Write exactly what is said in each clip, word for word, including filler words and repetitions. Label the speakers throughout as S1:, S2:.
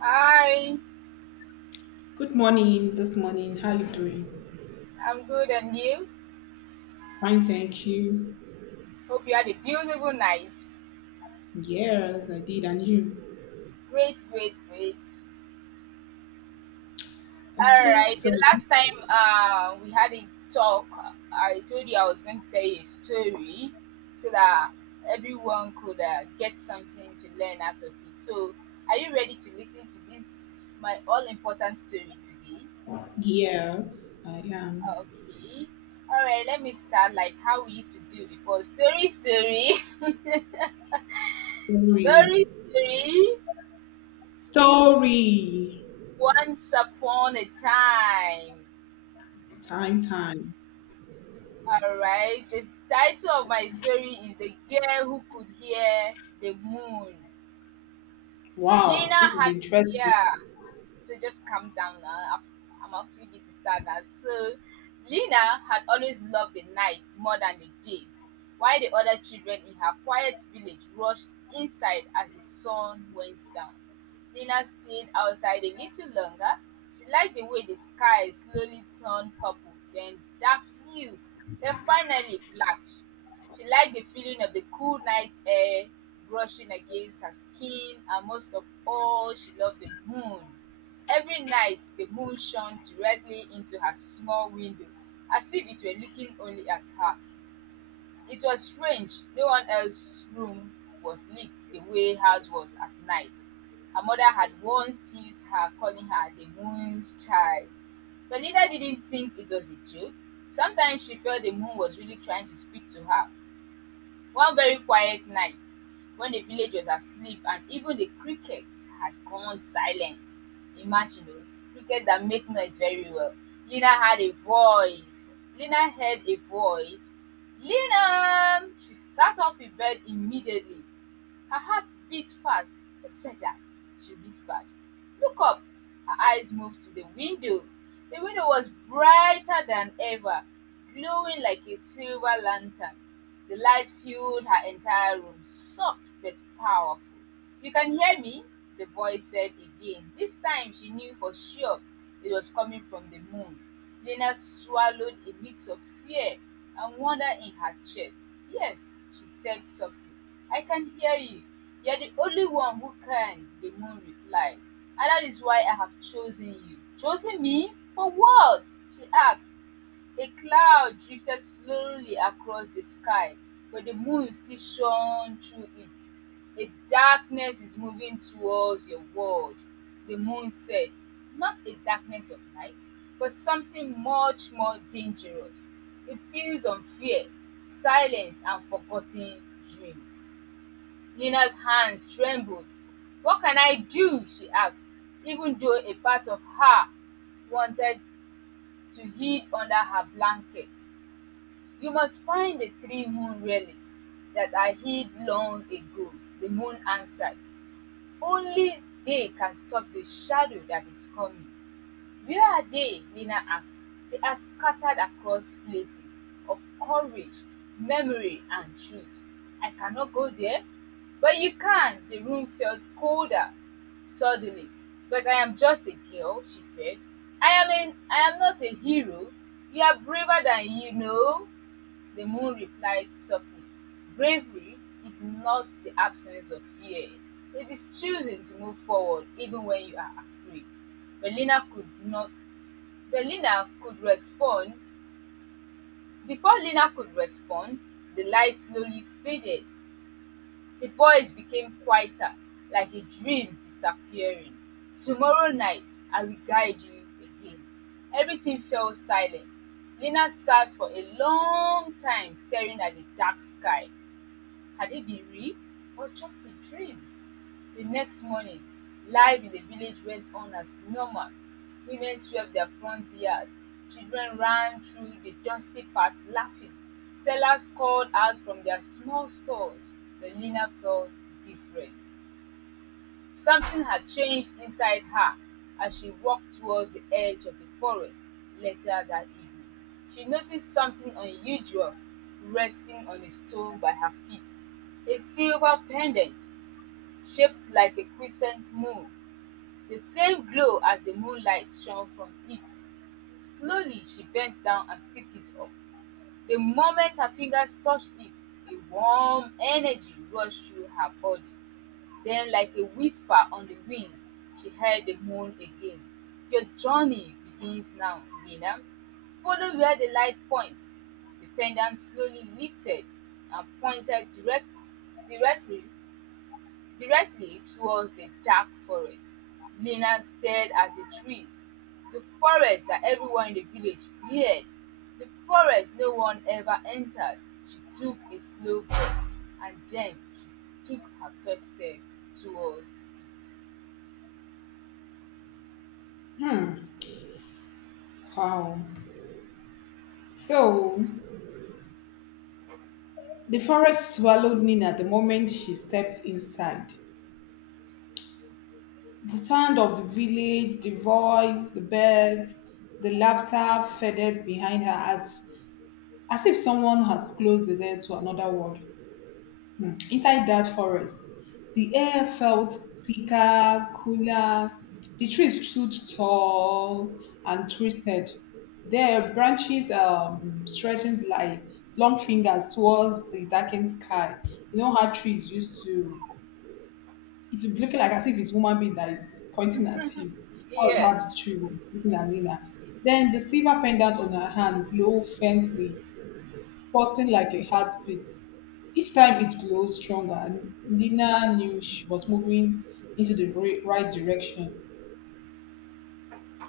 S1: Hi,
S2: Good morning this morning. How you doing?
S1: I'm good and you?
S2: Fine, thank you.
S1: Hope you had a beautiful night.
S2: Yes, I did. And you?
S1: Great, great, great. All
S2: Okay,
S1: right, the
S2: so
S1: last time uh, we had a talk, I told you I was going to tell you a story so that everyone could uh, get something to learn out of it. So, are you ready to listen to this, my all important story today?
S2: yes, I am.
S1: Okay. All right, let me start like how we used to do before. Story, story.
S2: Story.
S1: Story, story.
S2: Story.
S1: Once upon a time.
S2: Time, time.
S1: All right. The title of my story is The Girl Who Could Hear the Moon.
S2: Wow,
S1: Lena
S2: this will
S1: had,
S2: be interesting.
S1: yeah. So just calm down now. I'm, I'm actually going to start now. So Lena had always loved the night more than the day, while the other children in her quiet village rushed inside as the sun went down. Lena stayed outside a little longer. She liked the way the sky slowly turned purple, then dark blue, then finally black. She liked the feeling of the cool night air brushing against her skin, and most of all, she loved the moon. Every night the moon shone directly into her small window, as if it were looking only at her. It was strange, no one else's room was lit the way hers was at night. Her mother had once teased her, calling her the moon's child. But Linda didn't think it was a joke. Sometimes she felt the moon was really trying to speak to her. One very quiet night, when the village was asleep and even the crickets had gone silent. Imagine, oh, crickets that make noise very well. Lina had a voice. Lina heard a voice. Lina! She sat up in bed immediately. Her heart beat fast. Who said that? She whispered. Look up. Her eyes moved to the window. The window was brighter than ever, glowing like a silver lantern. The light filled her entire room, soft but powerful. You can hear me? The voice said again. This time she knew for sure it was coming from the moon. Lena swallowed a mix of fear and wonder in her chest. Yes, she said softly. I can hear you. You're the only one who can, the moon replied. And that is why I have chosen you. Chosen me? For what? She asked. A cloud drifted slowly across the sky, but the moon still shone through it. A darkness is moving towards your world, the moon said. Not a darkness of night, but something much more dangerous. It feeds on fear, silence, and forgotten dreams. Nina's hands trembled. “What can I do?” she asked, even though a part of her wanted to hide under her blanket. “You must find the three moon relics that I hid long ago,” the moon answered. “Only they can stop the shadow that is coming.” Where are they? Nina asked. They are scattered across places of courage, memory, and truth. I cannot go there. But you can. The room felt colder suddenly. But I am just a girl, she said. I am, an. I am not a hero. You are braver than you know. The moon replied softly, bravery is not the absence of fear. It is choosing to move forward even when you are afraid. But Lina could not but Lina could respond. Before Lina could respond, the light slowly faded. The voice became quieter, like a dream disappearing. Tomorrow night I will guide you again. Everything fell silent. Lina sat for a long time staring at the dark sky. Had it been real or just a dream? The next morning, life in the village went on as normal. Women swept their front yards, children ran through the dusty paths laughing, sellers called out from their small stores. But Lina felt different. Something had changed inside her as she walked towards the edge of the forest later that evening. She noticed something unusual resting on a stone by her feet, a silver pendant shaped like a crescent moon, the same glow as the moonlight shone from it. Slowly, she bent down and picked it up. The moment her fingers touched it, a warm energy rushed through her body. Then, like a whisper on the wind, she heard the moan again. Your journey begins now, Nina. Follow where the light points. The pendant slowly lifted and pointed direct, directly directly towards the dark forest. Lena stared at the trees, the forest that everyone in the village feared, the forest no one ever entered. She took a slow breath and then she took her first step towards it.
S2: Hmm. Wow. So the forest swallowed Nina the moment she stepped inside. The sound of the village, the voice, the birds, the laughter faded behind her as as if someone has closed the door to another world. Inside that forest, the air felt thicker, cooler. The trees stood tall and twisted. Their branches um, stretching like long fingers towards the darkened sky. You know how trees used to, it would be looking like as if it's human being that is pointing at you. That was how
S1: Yeah.
S2: the tree was looking at Nina. Then the silver pendant on her hand glowed faintly, pulsing like a heartbeat. Each time it glowed stronger, and Nina knew she was moving into the ri- right direction,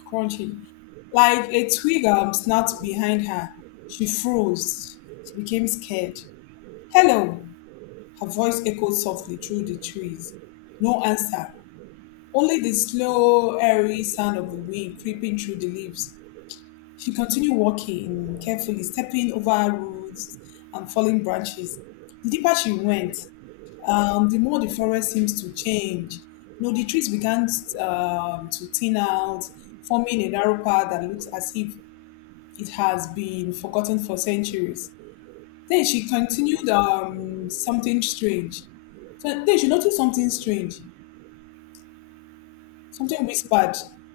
S2: crunching. Like a twig um, snapped behind her. She froze. She became scared. Hello! Her voice echoed softly through the trees. No answer. Only the slow, airy sound of the wind creeping through the leaves. She continued walking carefully, stepping over roots and falling branches. The deeper she went, um, the more the forest seems to change. No, the trees began um, to thin out, forming a narrow path that looks as if it has been forgotten for centuries. Then she continued um, something strange. So then she noticed something strange, something whispered,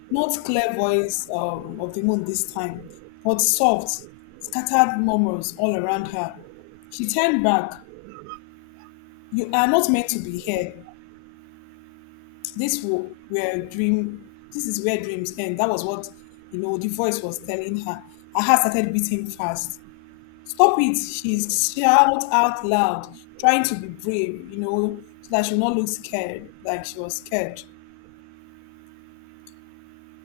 S2: not clear voice um, of the moon this time, but soft, scattered murmurs all around her. She turned back. You are not meant to be here. This wo- were dream this is where dreams end. That was what, you know, the voice was telling her. Her heart started beating fast. Stop it, she shouted out loud, trying to be brave, you know, so that she would not look scared, like she was scared.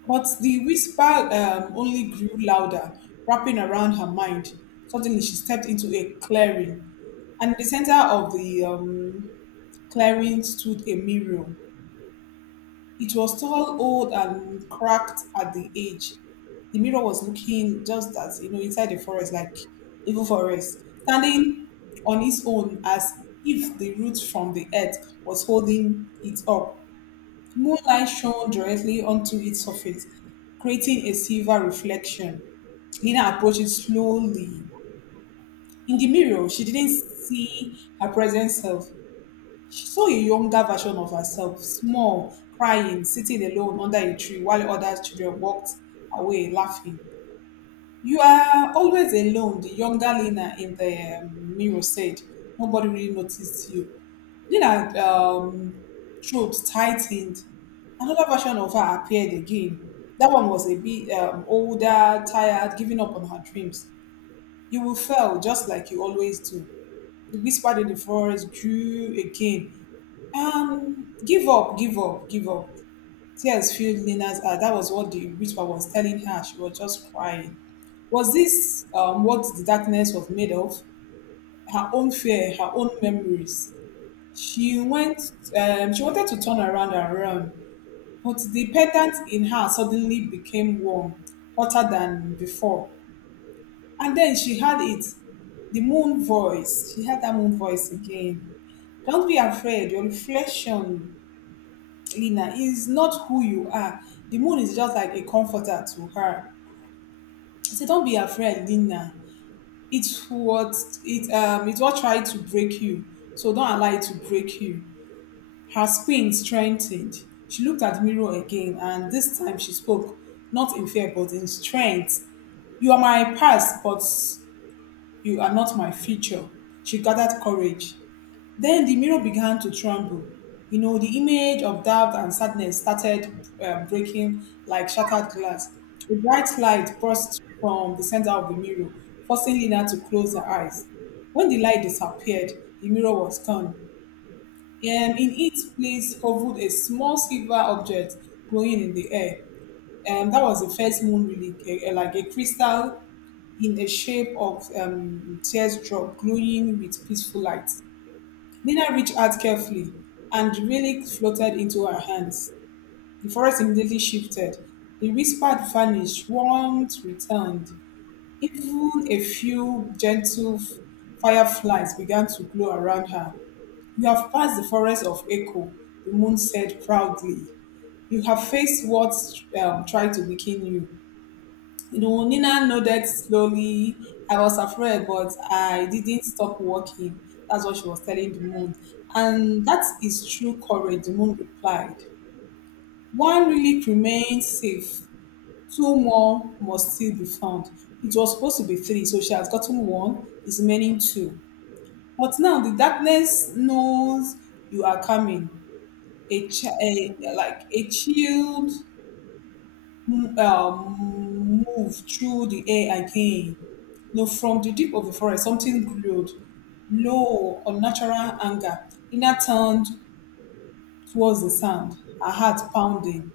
S2: But the whisper um, only grew louder, wrapping around her mind. Suddenly she stepped into a clearing, and in the center of the um, clearing stood a mirror. It was tall, old, and cracked at the edge. The mirror was looking just as, you know, inside the forest, like evil forest, standing on its own as if the root from the earth was holding it up. Moonlight shone directly onto its surface, creating a silver reflection. Lina approached it slowly. In the mirror, she didn't see her present self. She saw a younger version of herself, small, crying, sitting alone under a tree while other children walked away laughing. You are always alone, the younger Lena in the um, mirror said. Nobody really noticed you. Lena, um, throat tightened. Another version of her appeared again. That one was a bit um, older, tired, giving up on her dreams. You will fail just like you always do. The whisper in the forest grew again, um, give up, give up, give up. Tears filled Lena's eyes. That was what the whisper was telling her. She was just crying. Was this um, what the darkness was made of? Her own fear, her own memories. She went. Um, she wanted to turn around and run, but the pendant in her suddenly became warm, hotter than before. And then she had it. The moon voice. She had that moon voice again. Don't be afraid. Your reflection cleaner is not who you are. The moon is just like a comforter to her. I said, don't be afraid, Lina. It's what it um it's what tried to break you. So don't allow it to break you. Her spine strengthened. She looked at the mirror again, and this time she spoke, not in fear but in strength. You are my past, but you are not my future. She gathered courage. Then the mirror began to tremble. You know, the image of doubt and sadness started uh, breaking like shattered glass. A bright light burst from the center of the mirror, forcing Lina to close her eyes. When the light disappeared, the mirror was gone. Um, in its place hovered a small silver object glowing in the air. And that was the first moon relic, a, a- like a crystal in the shape of um, teardrop, glowing with peaceful light. Nina reached out carefully, and the relic floated into her hands. The forest immediately shifted. The whisper vanished, warmth returned. Even a few gentle f- fireflies began to glow around her. You have passed the forest of echo, the moon said proudly. You have faced what um, tried to weaken you. You know, Nina nodded slowly. I was afraid, but I didn't stop walking. That's what she was telling the moon. And that is true courage, the moon replied. One relic remains safe. Two more must still be found. It was supposed to be three, so she has gotten one, is remaining two. But now the darkness knows you are coming. A, chi- a like a chilled m- um, move through the air again. No, from the deep of the forest, something glowed, low, unnatural anger. Ina turned towards the sound, her heart pounding.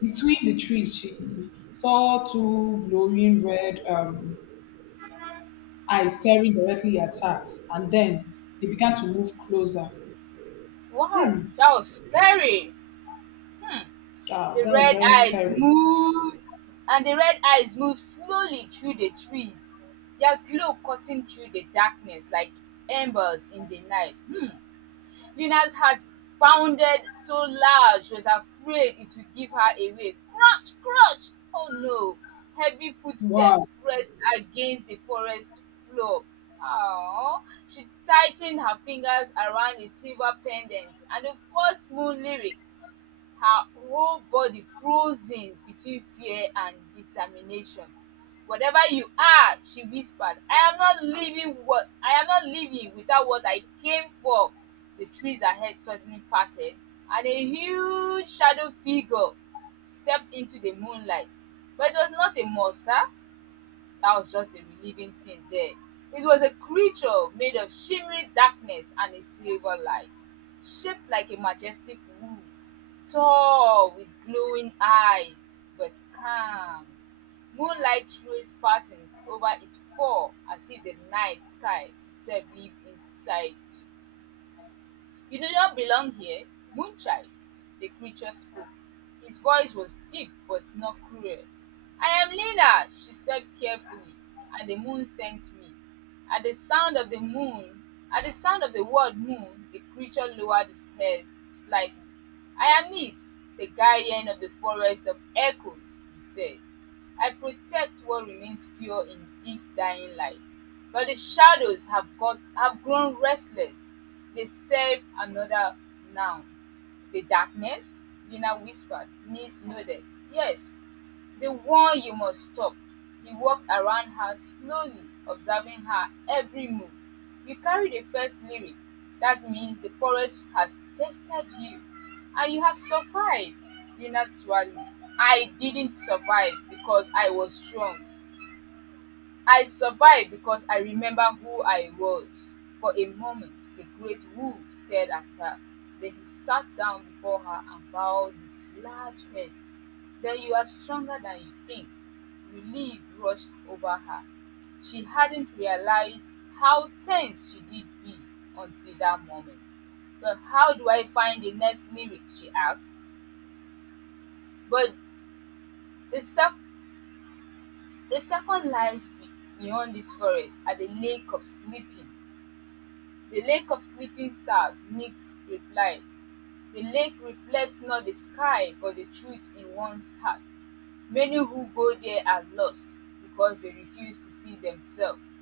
S2: Between the trees, she saw two glowing red um, eyes staring directly at her, and then they began to move closer.
S1: Wow, that was scary.
S2: Ah,
S1: The
S2: that was
S1: red
S2: very
S1: eyes
S2: scary.
S1: moved, and the red eyes moved slowly through the trees, their glow cutting through the darkness like embers in the night. Hmm. Lina's heart pounded so loud she was afraid it would give her away. Crunch, crunch! Oh no! Heavy footsteps
S2: Wow.
S1: pressed against the forest floor. Aww. She tightened her fingers around a silver pendant and the first moon lyric, her whole body frozen between fear and determination. Whatever you are, she whispered, I am not leaving what I am not leaving without what I came for. The trees ahead suddenly parted, and a huge shadow figure stepped into the moonlight. But it was not a monster, that was just a relieving thing there. It was a creature made of shimmering darkness and a silver light, shaped like a majestic wolf, tall with glowing eyes, but calm. Moonlight traced patterns over its paw as if the night sky itself lived inside it. You do not belong here, Moonchild, the creature spoke. His voice was deep but not cruel. I am Lila, she said carefully, and the moon sent me. At the sound of the moon, at the sound of the word moon, the creature lowered his head slightly. I am Nis, the guardian of the forest of echoes, he said. I protect what remains pure in this dying light. But the shadows have got have grown restless. They serve another noun. The darkness? Lina whispered, knees nodded. Yes, the one you must stop. He walked around her slowly, observing her every move. You carry the first lyric. That means the forest has tested you. And you have survived. Lina swallowed. I didn't survive because I was strong. I survived because I remember who I was. For a moment, the great wolf stared at her. Then he sat down before her and bowed his large head. Then you are stronger than you think. Relief rushed over her. She hadn't realized how tense she did be until that moment. But how do I find the next lyric? She asked. But the, sec- the second lies be- beyond this forest at the lake of sleeping. The Lake of Sleeping Stars, Niks replied, "The lake reflects not the sky but the truth in one's heart, many who go there are lost because they refuse to see themselves."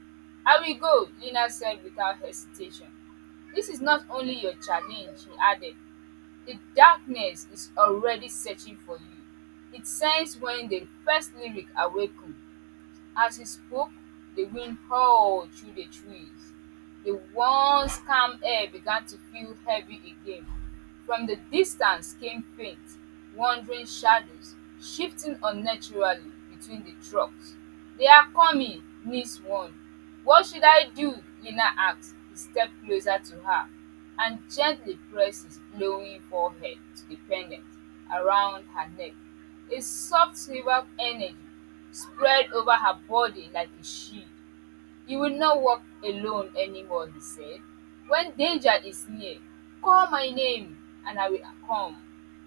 S1: “I will go,” Lena said without hesitation. “This is not only your challenge,” he added, “the darkness is already searching for you,” it sensed when the first lyric awakens. As he spoke, the wind howled through the trees. The once calm air began to feel heavy again. From the distance came faint, wandering shadows, shifting unnaturally between the trucks. They are coming, Nis warned. What should I do? Lina asked. He stepped closer to her and gently pressed his glowing forehead to the pendant around her neck. A soft silver energy spread over her body like a shield. You will not walk alone anymore, he said. When danger is near, call my name and I will come.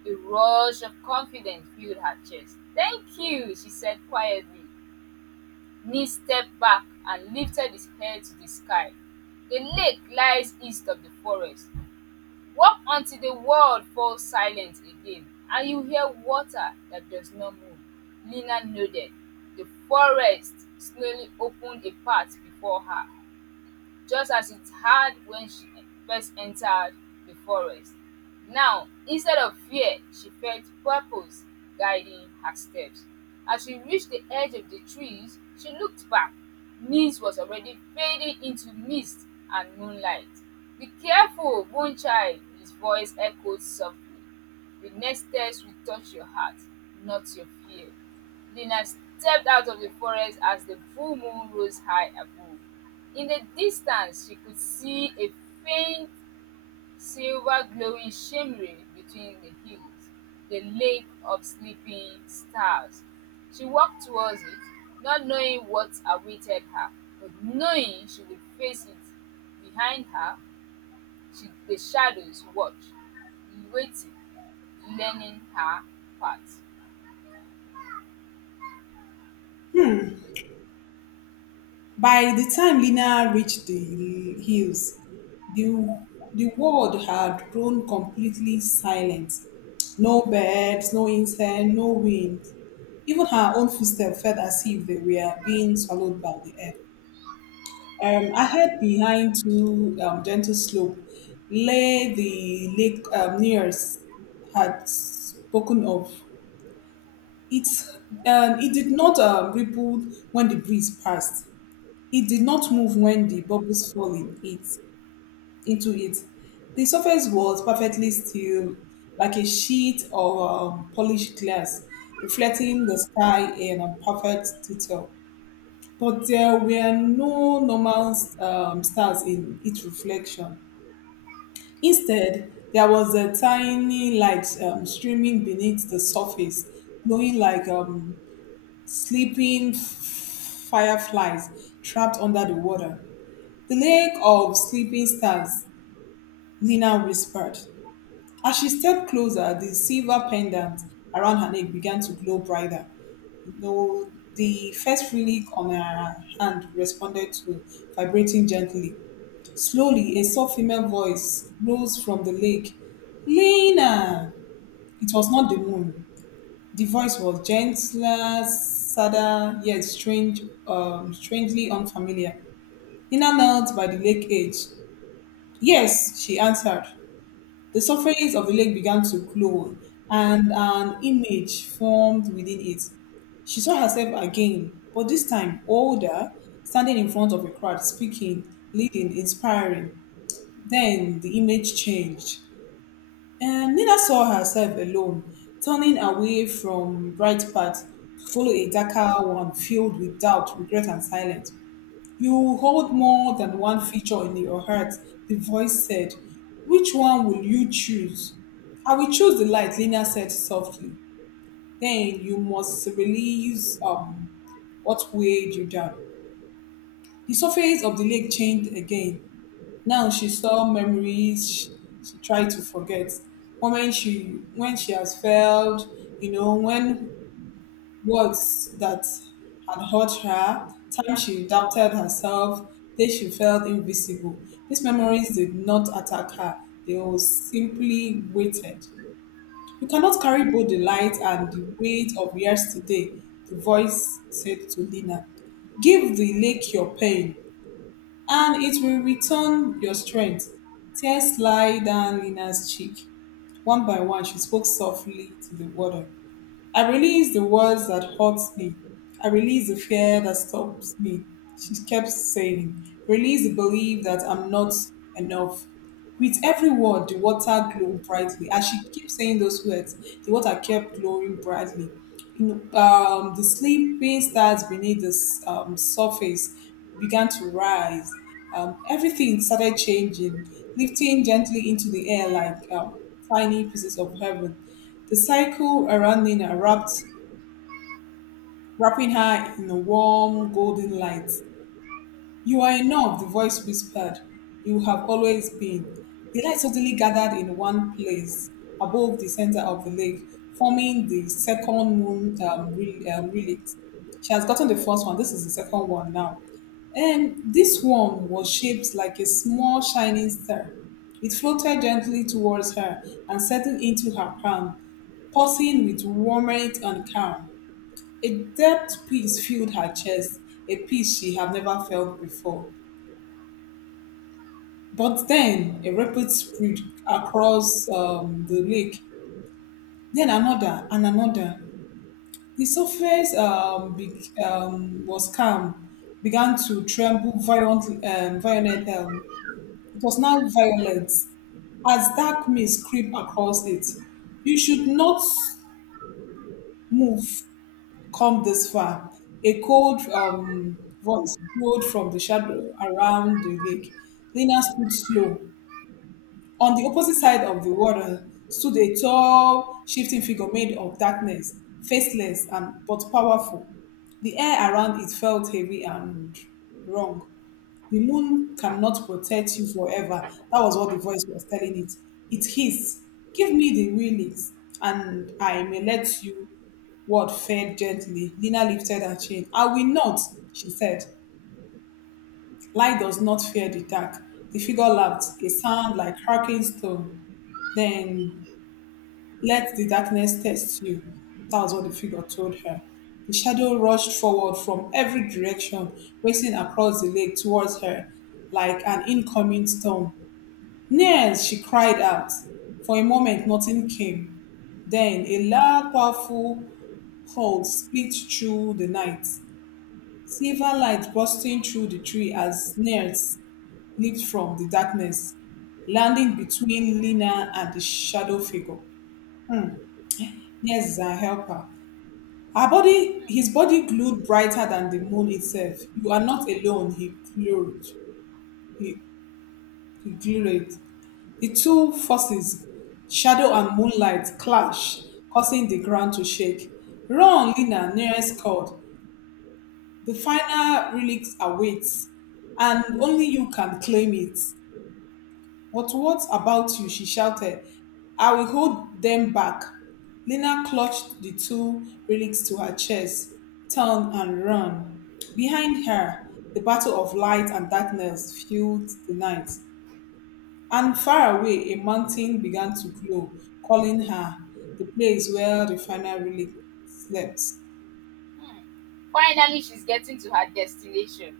S1: A rush of confidence filled her chest. Thank you, she said quietly. Knee stepped back and lifted his head to the sky. The lake lies east of the forest. Walk until the world falls silent again and you hear water that does not move," Lena nodded. The forest slowly opened a path before her, just as it had when she first entered the forest. Now, instead of fear, she felt purpose guiding her steps. As she reached the edge of the trees, she looked back. Nice was already fading into mist and moonlight. Be careful, moonchild, his voice echoed softly. The next steps will touch your heart, not your fear. Lena stepped out of the forest as the full moon rose high above. In the distance, she could see a faint silver glowing shimmering between the hills, the lake of sleeping stars. She walked towards it, not knowing what awaited her, but knowing she would face it. Behind her she the shadows watch, waiting, learning her part.
S2: By the time Lena reached the hills, the, the world had grown completely silent. No birds, no insect, no wind. Even her own footsteps felt as if they were being swallowed by the air. Um, ahead, behind two um, gentle slope, lay the lake um, nearest had spoken of. It, um, it did not um, ripple when the breeze passed. It did not move when the bubbles fell in it, into it. The surface was perfectly still, like a sheet of um, polished glass, reflecting the sky in a perfect detail. But there were no normal um, stars in its reflection. Instead, there was a tiny light um, streaming beneath the surface, glowing like um, sleeping f- fireflies trapped under the water. "The Lake of Sleeping Stars," Lena whispered. As she stepped closer, the silver pendant around her neck began to glow brighter. You know, the first relic on her hand responded to, vibrating gently. Slowly, a soft female voice rose from the lake. Lena! It was not the moon. The voice was gentler, sadder, yet strange, um, strangely unfamiliar. Lena knelt by the lake edge. Yes, she answered. The surface of the lake began to glow, and an image formed within it. She saw herself again, but this time older, standing in front of a crowd, speaking, leading, inspiring. Then the image changed. And Nina saw herself alone, turning away from bright path to follow a darker one filled with doubt, regret, and silence. You hold more than one feature in your heart, the voice said. Which one will you choose? I will choose the light, Lena said softly. Then you must release um, what weighed you down. The surface of the lake changed again. Now she saw memories she tried to forget. Moments she when she has failed, you know, when words that had hurt her, time she doubted herself, days she felt invisible. These memories did not attack her, they were simply weighted. You cannot carry both the light and the weight of yesterday, the voice said to Lina. Give the lake your pain, and it will return your strength. Tears slide down Lina's cheek. One by one, she spoke softly to the water. I release the words that hurt me. I release the fear that stops me. She kept saying, release the belief that I'm not enough. With every word, the water glowed brightly. As she kept saying those words, the water kept glowing brightly. You know, um, the sleeping stars beneath the s- um, surface began to rise. Um, everything started changing, lifting gently into the air like um, tiny pieces of heaven. The cycle around Nina wrapped, wrapping her in a warm golden light. You are enough, the voice whispered. You have always been. The light suddenly gathered in one place above the center of the lake, forming the second moon um, re- um, relic. She has gotten the first one. This is the second one now. And this one was shaped like a small shining star. It floated gently towards her and settled into her palm, pulsing with warmth and calm. A depth peace filled her chest, a peace she had never felt before. But then a rapid spread across um, the lake, then another and another. The surface um, be- um, was calm, began to tremble violently. Um, violent, um, it was now violent as dark mist creep across it. You should not move. Come this far. A cold um, voice rolled from the shadow around the lake. Lena stood slow. On the opposite side of the water stood a tall, shifting figure made of darkness, faceless and but powerful. The air around it felt heavy and wrong. The moon cannot protect you forever. That was what the voice was telling it. It hissed, give me the wheelies, and I may let you. Word fell gently. Lina lifted her chin. I will not, she said. Light does not fear the dark. The figure laughed, a sound like cracking stone. Then let the darkness test you. That was what the figure told her. The shadow rushed forward from every direction, racing across the lake towards her like an incoming storm. Nurse, she cried out. For a moment, nothing came. Then a loud, powerful howl split through the night, silver light bursting through the tree as Nurse leaped from the darkness, landing between Lena and the shadow figure. Hmm. Yes, is our helper. Her body,
S1: Hmm.
S2: his body glowed brighter than the moon itself. You are not alone, he glowed. He, he glowed. The two forces, shadow and moonlight, clashed, causing the ground to shake. Run, Lina, nearest called. The final relic awaits, and only you can claim it. But what about you? She shouted. I will hold them back. Lena clutched the two relics to her chest, turned and ran. Behind her, the battle of light and darkness filled the night. And far away, a mountain began to glow, calling her the place where the final relic slept.
S1: Finally, she's getting to her destination.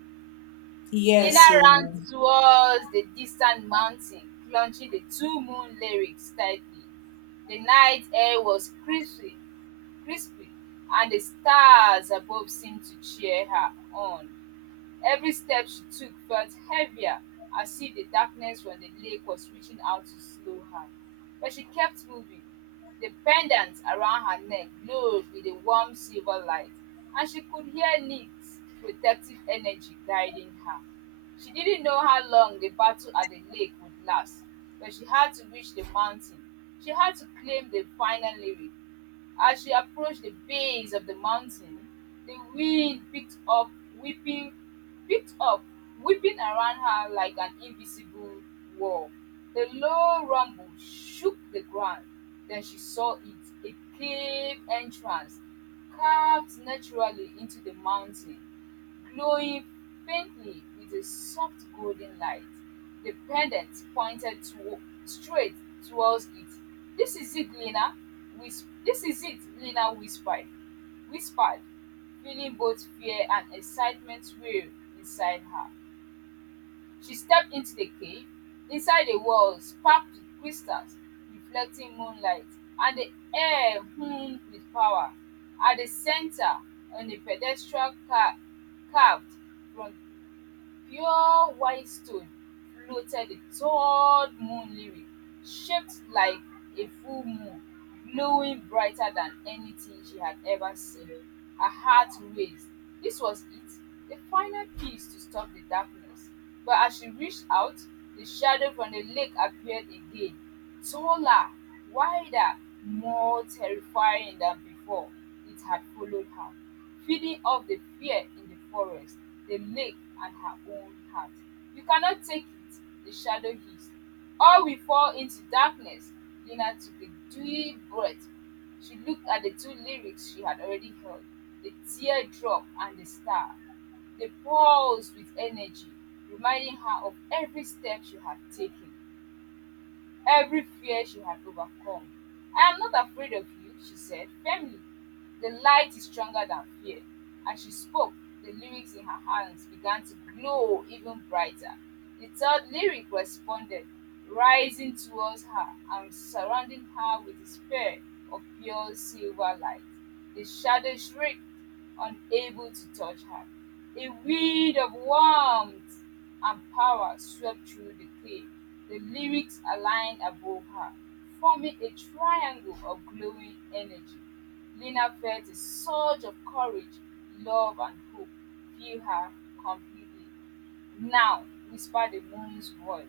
S1: Lena
S2: Yes,
S1: ran
S2: so
S1: towards the distant mountain, clutching the two moon lyrics tightly. The night air was crispy, crispy, and the stars above seemed to cheer her on. Every step she took felt heavier, as if the darkness from the lake was reaching out to slow her. But she kept moving. The pendant around her neck glowed with a warm silver light, and she could hear Nick's protective energy guiding her. She didn't know how long the battle at the lake would last, but she had to reach the mountain. She had to claim the final lyric. As she approached the base of the mountain, the wind picked up whipping picked up whipping around her like an invisible wall. The low rumble shook the ground. Then she saw it, a cave entrance carved naturally into the mountain, glowing faintly with a soft golden light. The pendant pointed to, straight towards it. This is it, Lena. Whis- this is it, Lena whispered. Whispered, feeling both fear and excitement swirl inside her. She stepped into the cave. Inside the walls, packed with crystals, reflecting moonlight, and the air hummed with power. At the center, on a pedestal ca- carved from pure white stone, floated a tall moon lily, shaped like a full moon, glowing brighter than anything she had ever seen. Her heart raced. This was it, the final piece to stop the darkness. But as she reached out, the shadow from the lake appeared again, taller, wider, more terrifying than before. It had followed her, feeding off the fear in the forest, the lake, and her own heart. You cannot take it, the shadow hissed. Or we fall into darkness. Lena took a deep breath. She looked at the two lyrics she had already heard, the teardrop and the star. They pulsed with energy, reminding her of every step she had taken, every fear she had overcome. I am not afraid of you, she said firmly. The light is stronger than fear. As she spoke, the lyrics in her hands began to glow even brighter. The third lyric responded, rising towards her and surrounding her with a sphere of pure silver light. The shadow shrieked, unable to touch her. A wind of warmth and power swept through the clay. The lyrics aligned above her, forming a triangle of glowing energy. Lina felt a surge of courage, love, and hope fill her completely. Now, whispered the moon's voice,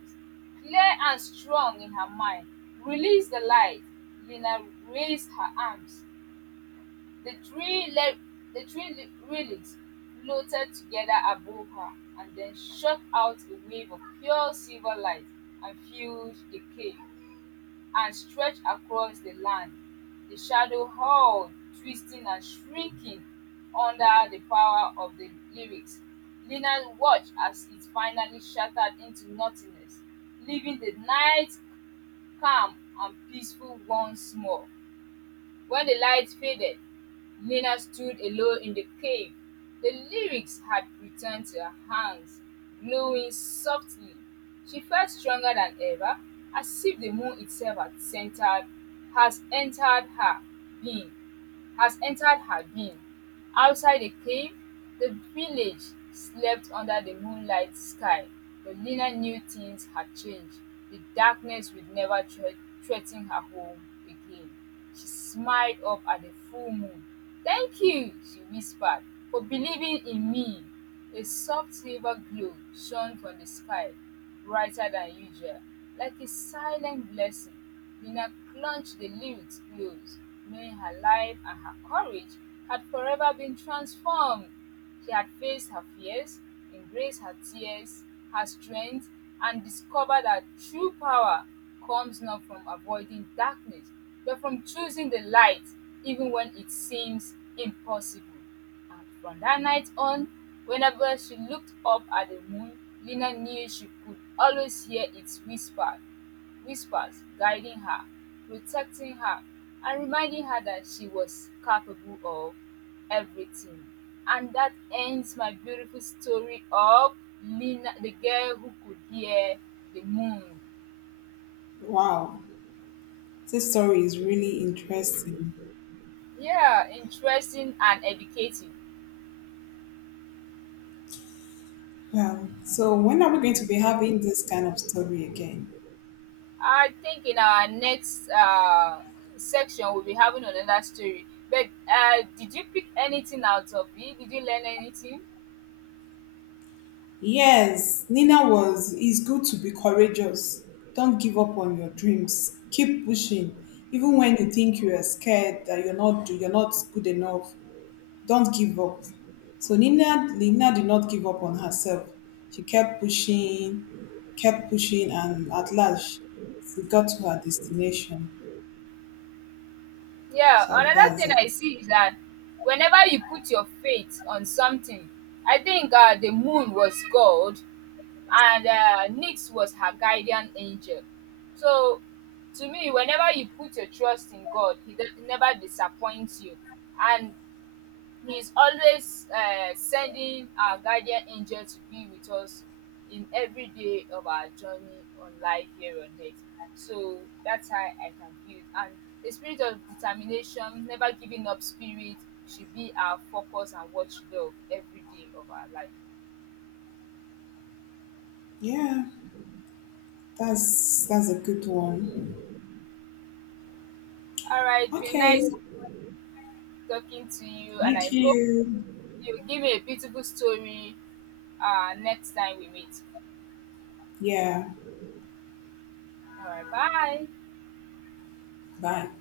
S1: clear and strong in her mind. Release the light. Lina raised her arms, the three le- the three re- relics floated together above her and then shot out a wave of pure silver light and filled the cave and stretched across the land. The shadow hurled, twisting and shrieking under the power of the lyrics. Lina watched as it finally shattered into nothingness, leaving the night calm and peaceful once more. When the lights faded, Nina stood alone in the cave. The lyrics had returned to her hands, glowing softly. She felt stronger than ever, as if the moon itself had centered, has entered her being has entered her being. Outside the cave, the village slept under the moonlit sky, but Lena knew things had changed. The darkness would never thre- threaten her home again. She smiled up at the full moon. Thank you, she whispered, for believing in me. A soft silver glow shone from the sky, brighter than usual, like a silent blessing. Nina clutched the lyrics close, knowing her life and her courage had forever been transformed. She had faced her fears, embraced her tears, her strength, and discovered that true power comes not from avoiding darkness, but from choosing the light even when it seems impossible. And from that night on, whenever she looked up at the moon, Lena knew she could always hear its whisper, whispers guiding her, protecting her, and reminding her that she was capable of everything. And that ends my beautiful story of Lena, the girl who could hear the moon.
S2: wow, this story is really interesting.
S1: Yeah, interesting and educative.
S2: Well, so when are we going to be having this kind of story again?
S1: I think in our next uh, section we'll be having another story. But uh, did you pick anything out of it? Did you learn anything?
S2: Yes, Nina was, it's good to be courageous. Don't give up on your dreams. Keep pushing. Even when you think you are scared that you're not you're not good enough, don't give up. So Nina Nina did not give up on herself. She kept pushing, kept pushing and at last she got to her destination.
S1: Yeah,
S2: So
S1: another
S2: that's
S1: thing
S2: a
S1: I see is that whenever you put your faith on something, I think uh, the moon was God and uh, Nyx was her guardian angel. So to me, whenever you put your trust in God, He does, never disappoints you. And He is always uh, sending our guardian angel to be with us in every day of our journey on life here on earth. So that's how I can feel it. And the spirit of determination, never giving up spirit, should be our focus and watchdog every day of our life.
S2: yeah, that's that's a good one.
S1: All right, it's been nice
S2: Okay.
S1: talking to you, and I
S2: Thank
S1: hope
S2: you.
S1: you give me a beautiful story uh, next time we meet.
S2: Yeah.
S1: All right, bye.
S2: Bye.